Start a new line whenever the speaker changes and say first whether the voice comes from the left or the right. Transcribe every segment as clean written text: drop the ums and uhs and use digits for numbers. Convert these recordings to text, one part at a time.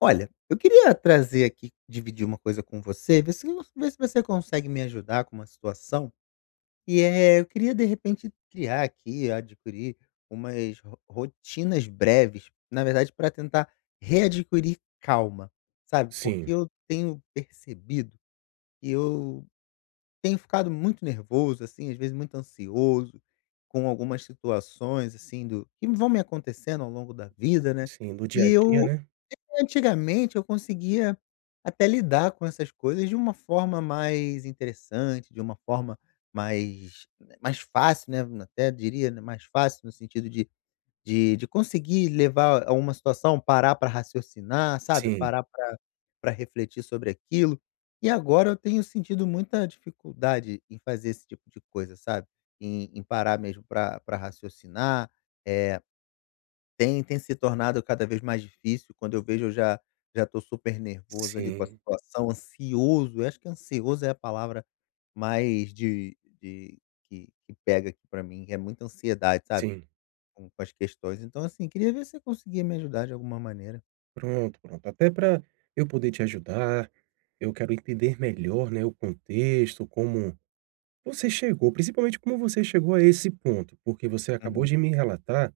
left: Olha, eu queria trazer aqui, dividir uma coisa com você, ver se você consegue me ajudar com uma situação. Eu queria, de repente, criar aqui, adquirir umas rotinas breves, na verdade, para tentar readquirir calma, sabe? Porque
right: Sim,
left: eu tenho percebido que eu tenho ficado muito nervoso, assim, às vezes muito ansioso com algumas situações, assim, que vão me acontecendo ao longo da vida, né?
right: sim, do dia
left: E
right: a dia,
left: eu
right: né.
left: Antigamente eu conseguia até lidar com essas coisas de uma forma mais interessante, de uma forma mais né, mais fácil, né, até diria, né, mais fácil no sentido de conseguir levar a uma situação, parar para raciocinar, sabe,
right: Sim,
left: parar para pra refletir sobre aquilo. E agora eu tenho sentido muita dificuldade em fazer esse tipo de coisa, sabe, em parar mesmo para pra raciocinar, eh tem, tem se tornado cada vez mais difícil, quando eu vejo eu já estou super nervoso ali com a
right: sim,
left: situação, ansioso, eu acho que ansioso é a palavra mais de que pega aqui para mim, é muita ansiedade, sabe,
right: sim.
left: com as questões. Então assim, queria ver se você conseguia me ajudar de alguma maneira.
right: Pronto, pronto. Até para eu poder te ajudar, eu quero entender melhor, né, o contexto, como você chegou, principalmente como você chegou a esse ponto, porque você acabou
left: Uhum.
right: de me relatar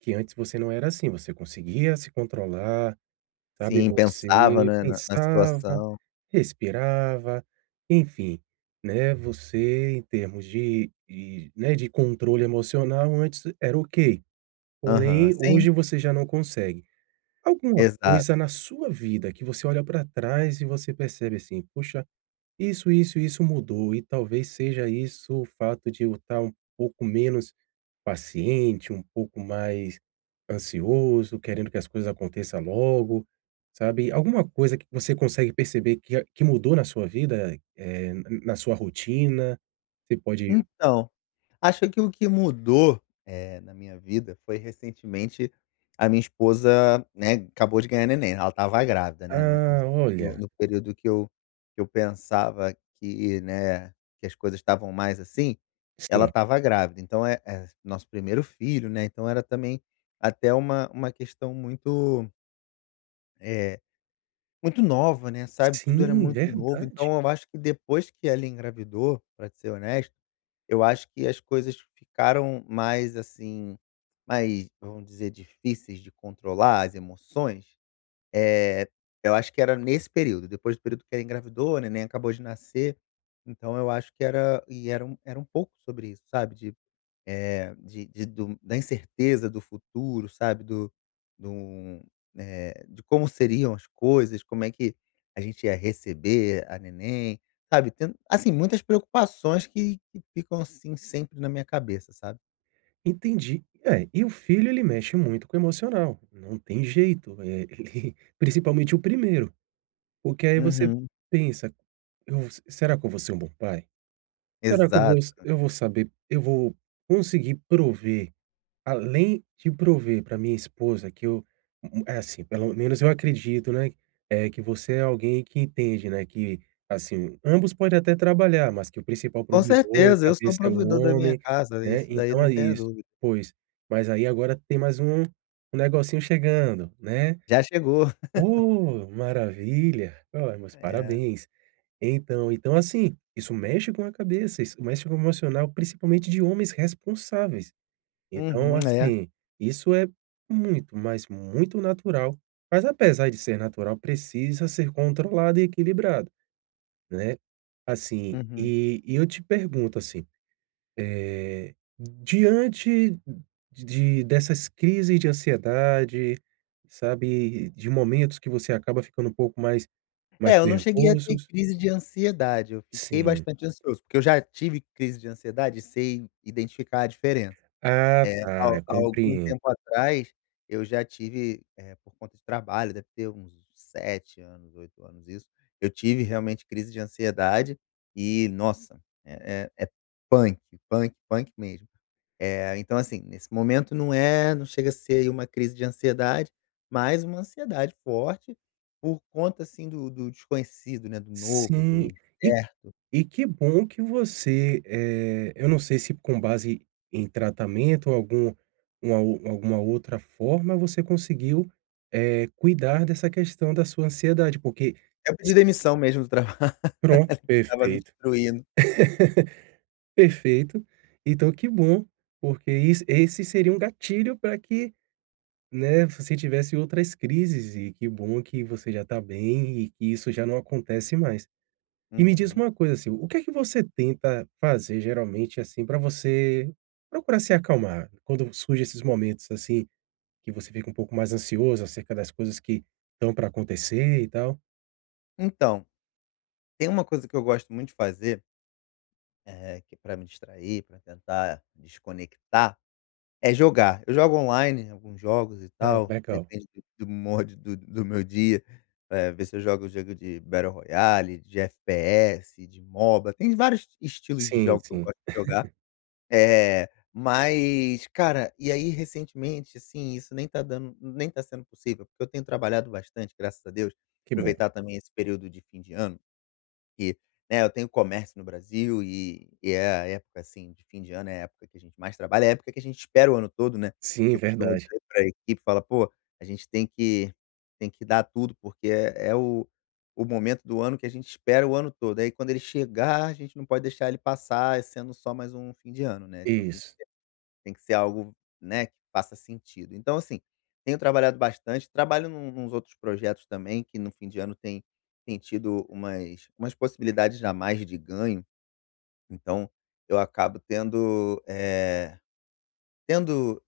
right: que antes você não era assim, você conseguia se controlar, sabe,
left: Sim, pensava,
right: você
left: né, na
right: pensava,
left: situação.
right: respirava, enfim, né, você em termos de, né, de controle emocional antes era ok.
left: Aham,
right: Porém,
left: sim,
right: hoje você já não consegue. Alguma
left: exato.
right: coisa na sua vida que você olha para trás e você percebe assim: "Puxa, isso mudou", e talvez seja isso o fato de eu estar um pouco menos paciente, um pouco mais ansioso, querendo que as coisas aconteçam logo, sabe. Alguma coisa que você consegue perceber que a que mudou na sua vida, na sua rotina? Você pode:
left: Então, acho que o que mudou, na minha vida foi recentemente a minha esposa, né, acabou de ganhar neném, ela estava grávida, né, no
right: "Ah,
left: no
right: olha".
left: no período que eu pensava que, né, que as coisas estavam mais assim, ela
right: Sim.
left: estava grávida. Então é nosso primeiro filho, né, então era também até uma questão muito, eh, muito nova, né, sabe, tudo era
right: Sim,
left: muito novo,
right: verdade.
left: então eu acho que depois que ela engravidou, para ser honesto eu acho que as coisas ficaram mais, assim, mais, vamos dizer, difíceis de controlar as emoções, eh, eu acho que era nesse período, depois do período que ela engravidou, né, nem acabou de nascer, então eu acho que era um pouco sobre isso, sabe, de eh, de do da incerteza do futuro, sabe, do, um, de como seriam as coisas, como é que a gente ia receber a neném, sabe, tendo, assim, muitas preocupações que ficam, assim, sempre na minha cabeça, sabe.
right: Entendi. É, e o filho ele mexe muito com o emocional, não tem jeito, eh, ele principalmente o primeiro, porque aí você
left: Uhum.
right: pensa: "Eu, será que eu vou ser um bom pai? Será que eu vou,
left: Exato.
right: eu vou saber, eu vou conseguir prover? Além de prover para minha esposa que eu, é assim, pelo menos eu acredito, né, que você é alguém que entende, né, que, assim, ambos podem até trabalhar, mas que o principal
left: Com
right: provedor,
left: certeza, eu sou o
right: cabeça é o
left: provedor da minha
right: homem,
left: casa,
right: né,
left: isso daí
right: então
left: não
right: é
left: tenha
right: isso".
left: dúvida.
right: Pois, mas aí agora tem mais um negocinho chegando, né.
left: Já chegou.
right: Oh, maravilha! Olha, meus
left: É.
right: parabéns. Então, assim, isso mexe com a cabeça, isso mexe com o emocional, principalmente de homens responsáveis. Então,
left: Uhum, é.
right: assim, isso é muito, mas muito natural. Mas apesar de ser natural, precisa ser controlado e equilibrado, né. Assim,
left: Uhum.
right: e eu te pergunto, assim, eh, diante de dessas crises de ansiedade, sabe, de momentos que você acaba ficando um pouco mais
left: É, eu não cheguei a ter
right: nervosos.
left: crise de ansiedade, eu fiquei
right: Sim.
left: bastante ansioso, porque eu já tive crise de ansiedade e sei identificar a diferença.
right: Ah,
left: É, há
right: tá,
left: algum
right: compreendo.
left: tempo atrás, eu já tive, por conta de trabalho, deve ter uns 7 anos, 8 anos isso, eu tive realmente crise de ansiedade e, nossa, é punk, punk mesmo. Então assim, nesse momento não é não chega a ser uma crise de ansiedade, mas uma ansiedade forte por conta, assim, do desconhecido, né, do novo, do
right: Sim. E,
left: incerto.
right: e que bom que você, eh, eu não sei se com base em tratamento ou algum, uma ou- alguma outra forma, você conseguiu, eh, cuidar dessa questão da sua ansiedade, porque
left: É pedir demissão mesmo do trabalho
right: pronto,
left: que estava me
right: perfeito,
left: destruindo.
right: perfeito. Então que bom, porque is esse seria um gatilho para que, né, você tivesse outras crises, e que bom que você já está bem e que isso já não acontece mais. E me diz
left: Uhum.
right: uma coisa, assim, o que é que você tenta fazer geralmente, assim, para você procurar se acalmar quando surgem esses momentos, assim, que você fica um pouco mais ansioso acerca das coisas que estão para acontecer e tal?
left: Então, tem uma coisa que eu gosto muito de fazer, que para me distrair, para tentar desconectar, é jogar. Eu jogo online alguns jogos e
right: Ah,
left: tal,
right: legal.
left: depende do humor do meu dia, ver se eu jogo de Battle Royale, de FPS, de MOBA, tem vários estilos de
right: Sim,
left: jogo que eu
right: sim.
left: gosto de jogar. É, mas, cara, e aí recentemente, assim, isso nem tá dando nem tá sendo possível, porque eu tenho trabalhado bastante, graças a Deus,
right: Que bom.
left: aproveitar também esse período de fim de ano que, né, eu tenho comércio no Brasil e é a época, assim, de fim de ano, é a época que a gente mais trabalha, é a época que a gente espera o ano todo, né.
right: Sim,
left: Eu costumo
right: verdade.
left: dizer para a equipe, fala: "Pô, a gente tem que dar tudo, porque é o momento do ano que a gente espera o ano todo. Aí quando ele chegar, a gente não pode deixar ele passar sendo só mais um fim de ano, né, então
right: Isso.
left: tem que ser algo, né, que faça sentido. Então, assim, tenho trabalhado bastante, trabalho num nos outros projetos também, que no fim de ano tem tido umas possibilidades a mais de ganho, então eu acabo tendo, tendo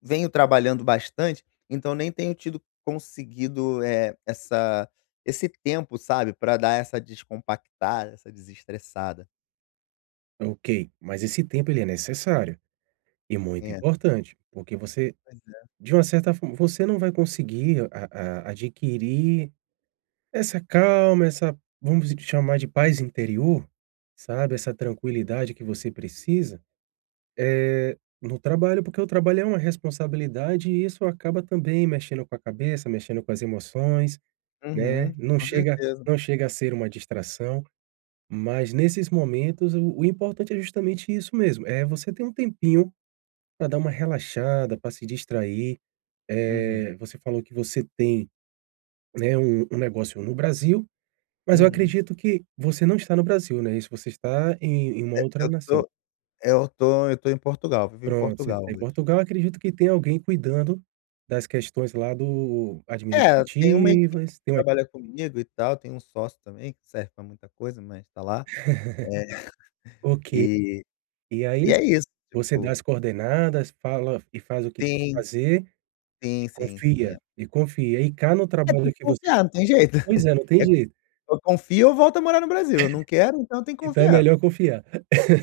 left: venho trabalhando bastante, então nem tenho tido conseguido, essa esse tempo, sabe, para dar essa descompactada, essa desestressada.
right: Ok, mas esse tempo ele é necessário e muito
left: É,
right: importante, porque você,
left: pois é.
right: de uma certa forma, você não vai conseguir a adquirir essa calma, essa, vamos chamar de, paz interior, sabe, essa tranquilidade que você precisa, eh, no trabalho, porque o trabalho é uma responsabilidade e isso acaba também mexendo com a cabeça, mexendo com as emoções, né,
left: Uhum, com certeza.
right: não chega a ser uma distração, mas nesses momentos o importante é justamente isso mesmo, é você ter um tempinho para dar uma relaxada, para se distrair.
left: Uhum,
right: Eh, você falou que você tem, né, um negócio no Brasil. Mas eu
left: uhum.
right: acredito que você não está no Brasil, né, isso você está em uma
left: É,
right: outra
left: eu
right: nação.
left: tô Eu tô eu tô em Portugal, vivo em
right: Pronto, você
left: Portugal
right: tá em
left: hoje.
right: Portugal, acredito que tem alguém cuidando das questões lá do
left: É, tem uma equipe
right: administrativas,
left: que
right: tem uma,
left: trabalha comigo e tal, tem um sócio também, que serve pra muita coisa, mas tá lá. É,
right: ok.
left: e
right: E aí,
left: e é
right: assim,
left: isso,
right: você dá
left: tipo
right: as coordenadas, fala e faz o que tem que
left: Sim,
right: fazer e
left: sim, sim, sim.
right: confia,
left: É,
right: e confia. E cá no
left: É, tem
right: trabalho
left: que
right: que você,
left: confiar, não tem jeito.
right: pois é, não tem jeito,
left: eu confio eu volto a morar no Brasil, eu não quero, então eu tenho que
right: então é
left: confiar.
right: melhor confiar.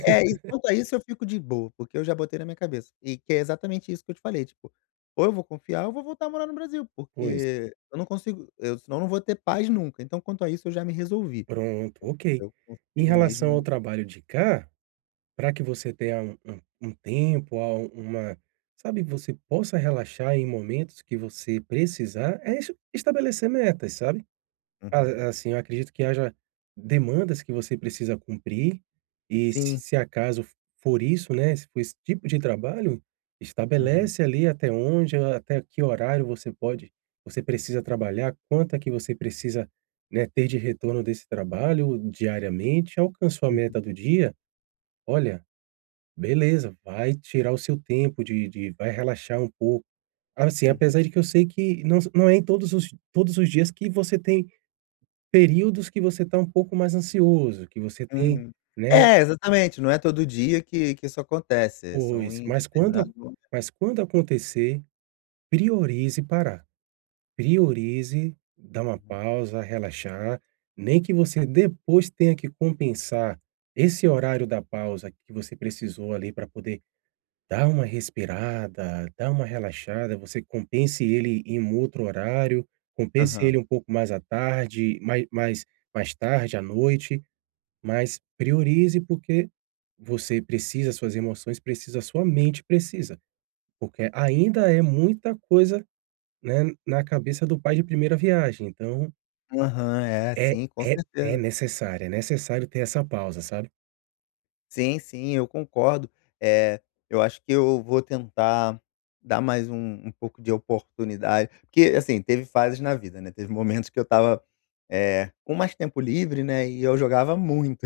left: É, e quanto a isso eu fico de boa, porque eu já botei na minha cabeça, e que é exatamente isso que eu te falei, tipo, ou eu vou confiar ou eu vou voltar a morar no Brasil,
right: Pois,
left: porque eu não consigo eu senão eu não vou ter paz nunca, então quanto a isso eu já me resolvi.
right: pronto, ok.
left: Eu
right: Em
left: consigo
right: relação ao
left: mesmo
right: trabalho de cá, para que você tenha um tempo, a, um, uma, sabe, você possa relaxar em momentos que você precisar, é es estabelecer metas, sabe.
left: uhum.
right: A assim, eu acredito que haja demandas que você precisa cumprir, e se
left: Sim.
right: se acaso for isso, né, se for esse tipo de trabalho,
left: Uhum,
right: estabelece ali até onde, até que horário você pode, você precisa trabalhar, quanto é que você precisa, né, ter de retorno desse trabalho diariamente. Alcançou a
left: uhum,
right: meta do dia? Olha, beleza, vai tirar o seu tempo de vai relaxar um pouco. Assim,
left: uhum,
right: apesar de que eu sei que não é em todos os dias que você tem períodos que você está um pouco mais ansioso, que você tem,
left: uhum.
right: né,
left: É, exatamente, não é todo dia que isso acontece, são
right: os
left: em
right: mas quando a-
left: determinados momentos.
right: mas quando acontecer, priorize parar. Priorize dar uma
left: Uhum.
right: pausa, relaxar, nem que você depois tenha que compensar esse horário da pausa que você precisou ali para poder dá uma respirada, dá uma relaxada, você compense ele em um outro horário, compense
left: Aham.
right: ele um pouco mais à tarde, mais tarde, à noite, mas priorize, porque você precisa, suas emoções precisa, sua mente precisa, porque ainda é muita coisa, né, na cabeça do pai de primeira viagem, então
left: Aham, é,
right: é
left: sim, com certeza.
right: é necessário ter essa pausa, sabe.
left: Sim, sim, eu concordo. É eu acho que eu vou tentar dar mais um pouco de oportunidade, porque, assim, teve fases na vida, né, teve momentos que eu tava com mais tempo livre, né, e eu jogava muito.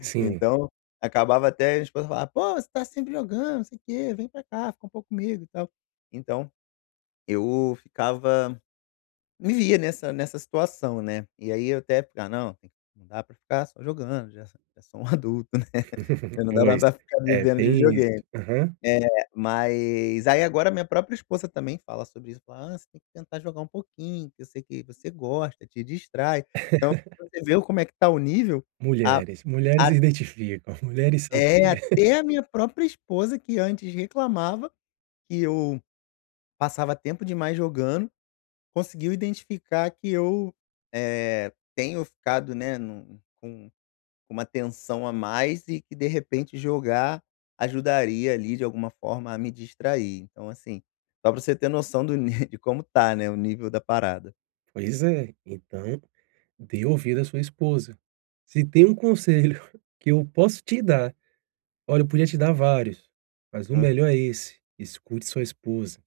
right: Sim.
left: Então, acabava até a esposa falava: "Pô, você tá sempre jogando, não sei o quê, vem pra cá, fica um pouco comigo e tal". Então, eu ficava me via nessa situação, né. E aí eu até: "Ah, não, tem não dá pra ficar só jogando, já sou um adulto, né, já não dá mais
right: Pois.
left: pra ficar
right: É,
left: vivendo de
right: tem isso.
left: videogame".
right: Aham.
left: É, mas aí agora minha própria esposa também fala sobre isso, fala: "Ah, você tem que tentar jogar um pouquinho, que eu sei que você gosta, te distrai". Então, você vê como é que tá o nível, a
right: Mulheres, mulheres identificam, mulheres sabem.
left: É, até a minha própria esposa, que antes reclamava que eu passava tempo demais jogando, conseguiu identificar que eu, tenho ficado, né, num com uma tensão a mais e que, de repente, jogar ajudaria ali, de alguma forma, a me distrair. Então, assim, só pra você ter noção do ni de como tá, né, o nível da parada.
right: Pois é, então dê ouvido à sua esposa. Se tem um conselho que eu posso te dar, olha, eu podia te dar vários, mas o melhor
left: Aham.
right: é esse: escute sua esposa,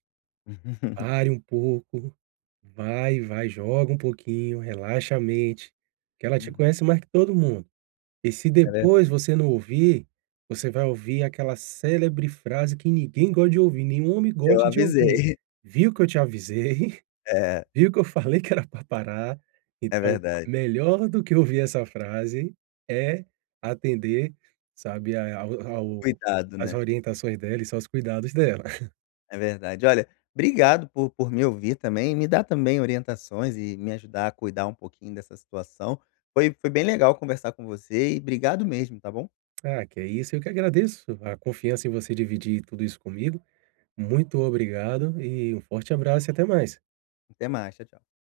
right: pare um pouco, vai, vai, joga um pouquinho, relaxa a mente, que ela te
left: Uhum.
right: conhece mais que todo mundo. E se
left: É verda
right: depois você não ouvir, você vai ouvir aquela célebre frase que ninguém gosta de ouvir, nenhum homem
left: eu
right: gosta de ouvir:
left: avisei.
right: "Viu que eu te avisei?"
left: É,
right: Viu que eu falei que era para parar?
left: é
right: Então,
left: verdade.
right: melhor do que ouvir essa frase é atender, sabe, a ao ao
left: Cuidado,
right: às
left: né.
right: orientações dela e só aos cuidados dela.
left: É verdade. Olha, obrigado por me ouvir também, me dar também orientações e me ajudar a cuidar um pouquinho dessa situação. Foi bem legal conversar com você e obrigado mesmo, tá bom?
right: Ah, que é isso, eu que agradeço a confiança em você dividir tudo isso comigo. Muito obrigado e um forte abraço e até mais.
left: Até mais. Tchau, tchau.